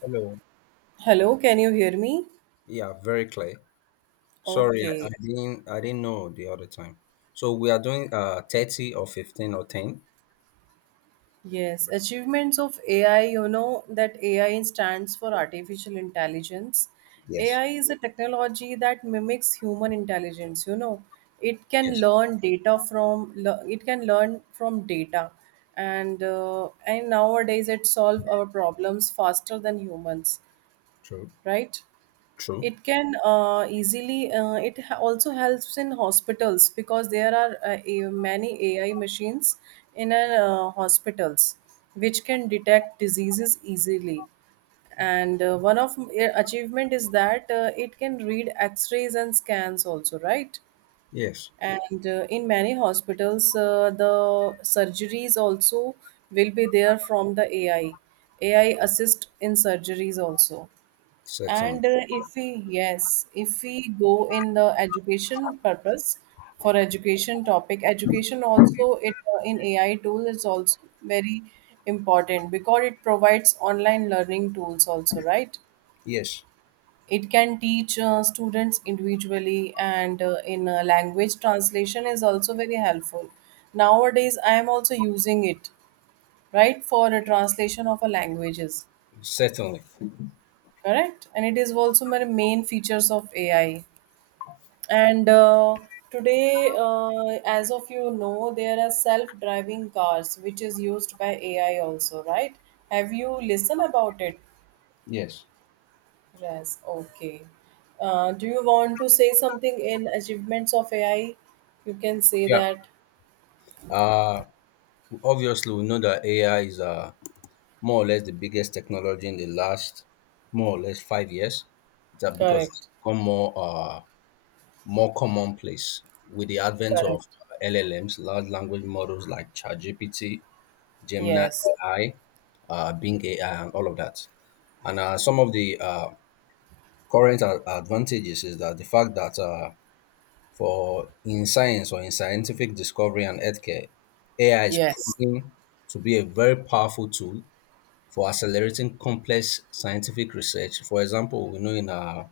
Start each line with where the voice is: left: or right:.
left: Hello.
right: Hello, can you hear me?
left: Yeah, very clear. Sorry, I,
right: Okay.
left: I didn't I didn't know the other time. So we are doing 30 or 15 or 10?
right: Yes, achievements of AI, you know that AI stands for artificial intelligence.
left: Yes.
right: AI is a technology that mimics human intelligence, It
left: Yes.
right: can learn data from it can learn from data and nowadays it solve our problems faster than humans,
left: True.
right: right?
left: True.
right: It can easily, it also helps in hospitals because there are many AI machines in hospitals which can detect diseases easily. And one of achievement is that it can read x-rays and scans also, right?
left: Yes.
right: And in many hospitals, the surgeries also will be there from the AI. AI assist in surgeries also.
left: Certainly.
right: And if if we go in the education purpose, for education topic, education also it in AI tool is also very important because it provides online learning tools also, right?
left: Yes.
right: It can teach students individually, and in language translation is also very helpful. Nowadays, I am also using it, right, for a translation of a languages,
left: Certainly.
right: correct? And it is also my main features of AI. And Today, as of you know, there are self-driving cars which is used by AI also, right? Have you listened about it?
left: Yes.
right: Yes. Okay. Do you want to say something in achievements of AI? You can say
left: Yeah.
right: that.
left: Uh obviously we know that AI is more or less the biggest technology in the last more or less 5 years that because it's
right: Correct.
left: become more commonplace with the advent of
right: Correct.
left: LLMs, large language models like ChatGPT Gemini
right: Yes.
left: AI, Bing AI, and all of that. And some of the current advantages is that the fact that for in science or in scientific discovery and healthcare, AI is
right: Yes.
left: proving to be a very powerful tool for accelerating complex scientific research. For example, we know in our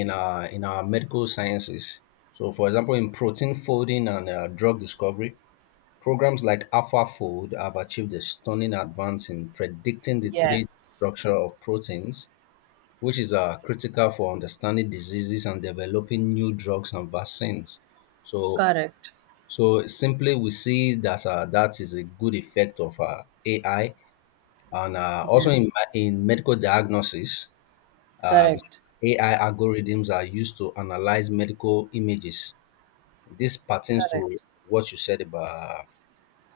left: in our in our medical sciences. So, for example, in protein folding and drug discovery, programs like AlphaFold have achieved a stunning advance in predicting the 3D
right: Yes.
left: structure of proteins, which is critical for understanding diseases and developing new drugs and vaccines. So,
right: Correct.
left: so, simply we see that that is a good effect of AI, and also in
right: Yes.
left: in medical diagnosis, we
right: Correct.
left: see AI algorithms are used to analyze medical images. This pertains to
right: Correct.
left: what you said about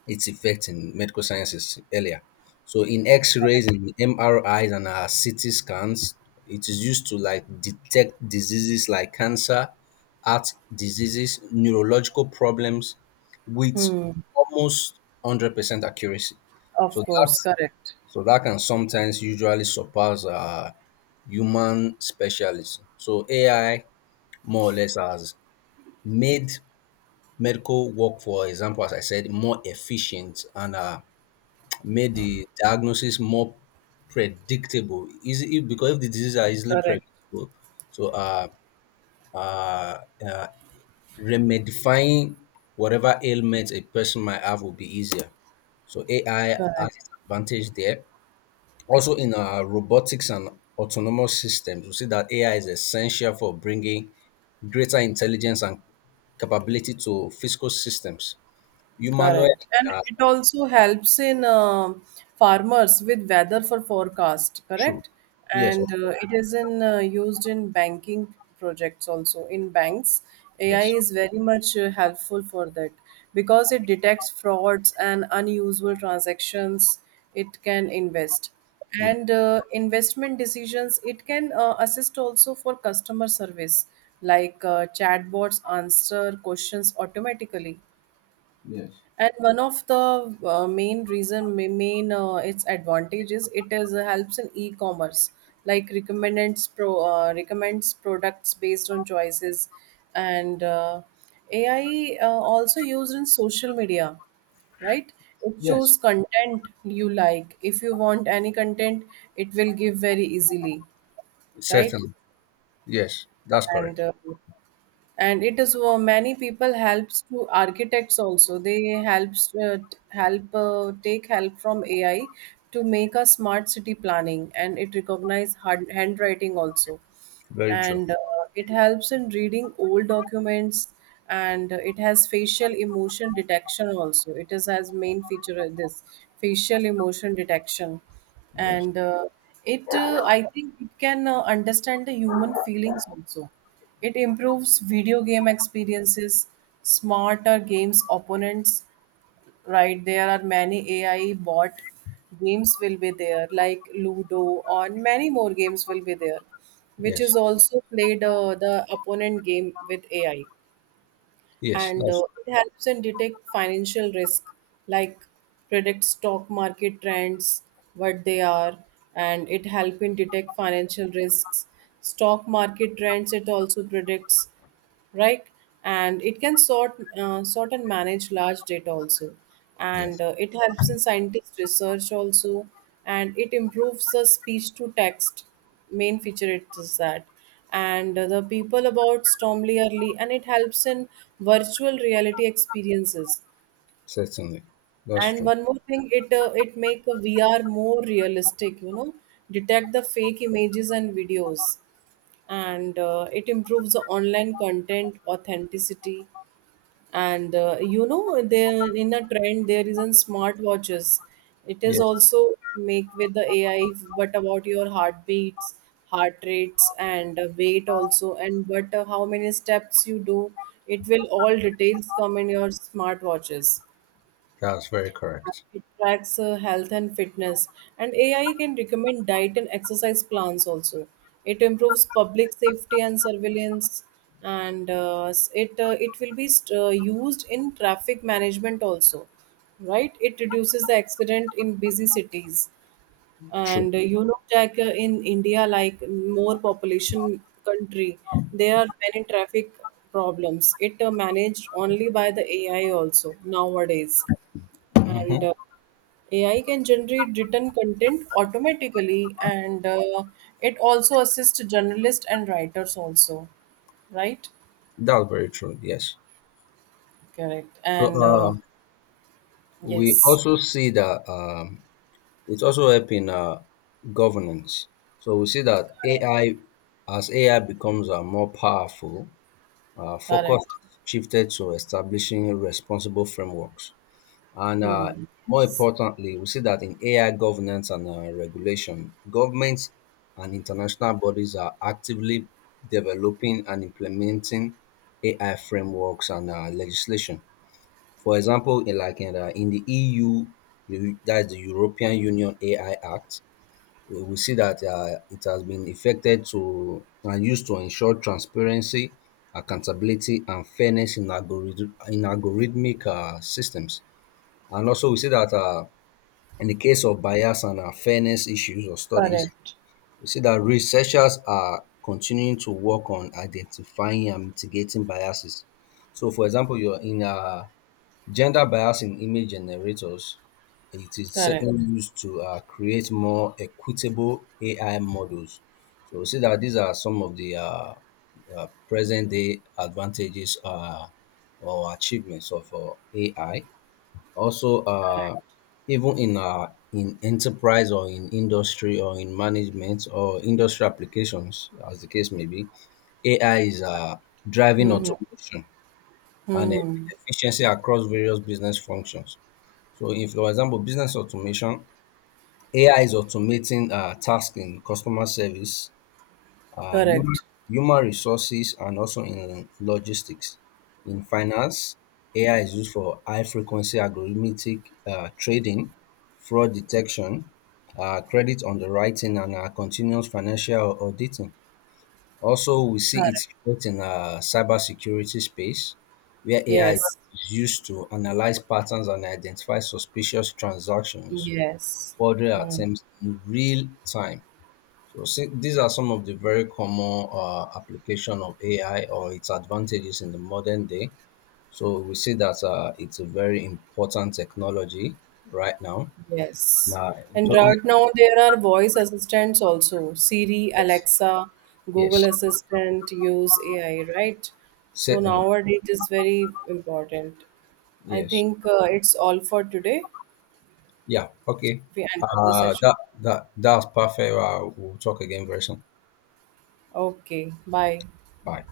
left: its effect in medical sciences earlier. So in X-rays and MRIs and our CT scans, it is used to like detect diseases like cancer, heart diseases, neurological problems with
right: Hmm.
left: almost 100% accuracy. So
right: Of
left: that
right: course. Correct.
left: so that can sometimes usually surpass human specialists. So AI more or less has made medical work, for example, as I said, more efficient and made the diagnosis more predictable. Easy because if the diseases are easily
right: Correct.
left: predictable, so uh, uh, remedying whatever ailment a person might have will be easier. So AI has
right: Correct.
left: its advantage there. Also in robotics and autonomous systems, we see that AI is essential for bringing greater intelligence and capability to physical systems. Humanoid.
right: Correct. And
left: uh,
right: it also helps in farmers with weather for forecast,
left: True.
right: correct.
left: Yes.
right: And It is in used in banking projects also. In banks AI
left: Yes.
right: is very much helpful for that because it detects frauds and unusual transactions. It can invest,
left: Yes.
right: and investment decisions. It can assist also for customer service, like chatbots answer questions automatically.
left: Yes.
right: And one of the main reason, main its advantage is it is helps in e-commerce, like recommends pro recommends products based on choices. And AI also used in social media, right? It
left: Yes.
right: shows content you like. If you want any content, it will give very easily, right?
left: Certainly. Yes, that's
right: And
left: correct.
right: uh, and it is many people helps to architects also. They helps help take help from AI to make a smart city planning, and it recognize handwriting also,
left: Very true.
right: and it helps in reading old documents. And it has facial emotion detection also. It is as main feature of this, facial emotion detection.
left: Yes.
right: And it I think it can understand the human feelings also. It improves video game experiences, smarter games opponents, right? There are many AI bot games will be there, like Ludo or many more games will be there, which
left: Yes.
right: is also played the opponent game with AI.
left: Yes,
right: And
left: that's
right: it helps in detect financial risk, like predict stock market trends, what they are. And it help in detect financial risks, stock market trends it also predicts, right? And it can sort and manage large data also. And
left: yes.
right: it helps in scientist research also. And it improves the speech to text, main feature it is that. And the people about Stormly early, and it helps in virtual reality experiences.
left: Certainly. That's
right: And
left: true.
right: one more thing, it it make a VR more realistic, you know, detect the fake images and videos. And it improves the online content authenticity. And you know there in a trend there isn't smartwatches. It is
left: Yes,
right: also make with the AI but about your heartbeats, heart rates, and weight also, and but how many steps you do, it will all details come in your smartwatches.
left: that's very correct.
right: It tracks health and fitness, and AI can recommend diet and exercise plans also. It improves public safety and surveillance, and it will be used in traffic management also, right? It reduces the accident in busy cities,
left: True.
right: and you know, like in India, like more population country, there are many traffic problems. It managed only by the AI also nowadays. And
left: Hmm.
right: AI can generate written content automatically, and it also assists journalists and writers also, right?
left: That's very true. Yes.
right: Correct.
left: So
right: And
left: we
right: yes,
left: also see that it's also helping governance. So we see that AI, as AI becomes more powerful, focus
right: correct.
left: has shifted to establishing responsible frameworks. And
right: Hmm.
left: more importantly, we see that in AI governance and regulation, governments and international bodies are actively developing and implementing AI frameworks and legislation. For example, in like in the EU, that's the European Union AI Act. We see that it has been effected to and used to ensure transparency, accountability, and fairness in, algorithmic systems. And also we see that in the case of bias and fairness issues or studies,
right: Correct.
left: we see that researchers are continuing to work on identifying and mitigating biases. So for example, you're in gender bias in image generators, it is
right: Correct.
left: certainly used to create more equitable AI models. So we see that these are some of the present day advantages or achievements of AI. Also, even in enterprise or in industry or in management or industry applications, as the case may be, AI is driving
right: Hmm. Hmm.
left: automation and
right: Hmm, hmm.
left: efficiency across various business functions. So, if for example, business automation, AI is automating tasks in customer service, uh, human,
right: Correct.
left: human resources, and also in logistics. In finance, AI is used for high frequency algorithmic trading, fraud detection, credit underwriting, and continuous financial auditing. Also, we see its
right: Correct.
left: effect in cybersecurity space, where AI is
right: Yes.
left: used to analyze patterns and identify suspicious transactions,
right: Yes.
left: fraudulent
right: Hmm.
left: attempts in real time. So see, these are some of the very common application of AI or its advantages in the modern day. So we see that it's a very important technology right now.
right: Yes.
left: Now,
right: And
left: totally,
right: right now there are voice assistants also. Siri,
left: yes,
right: Alexa,
left: yes,
right: Google Assistant use AI, right? So
left: certainly,
right: nowadays it is very important. I
left: yes,
right: think it's all for today.
left: yeah, okay.
right: We end up the
left: Uh,
right: session.
left: that that that's perfect. We'll talk again very soon.
right: Okay, bye.
left: Bye.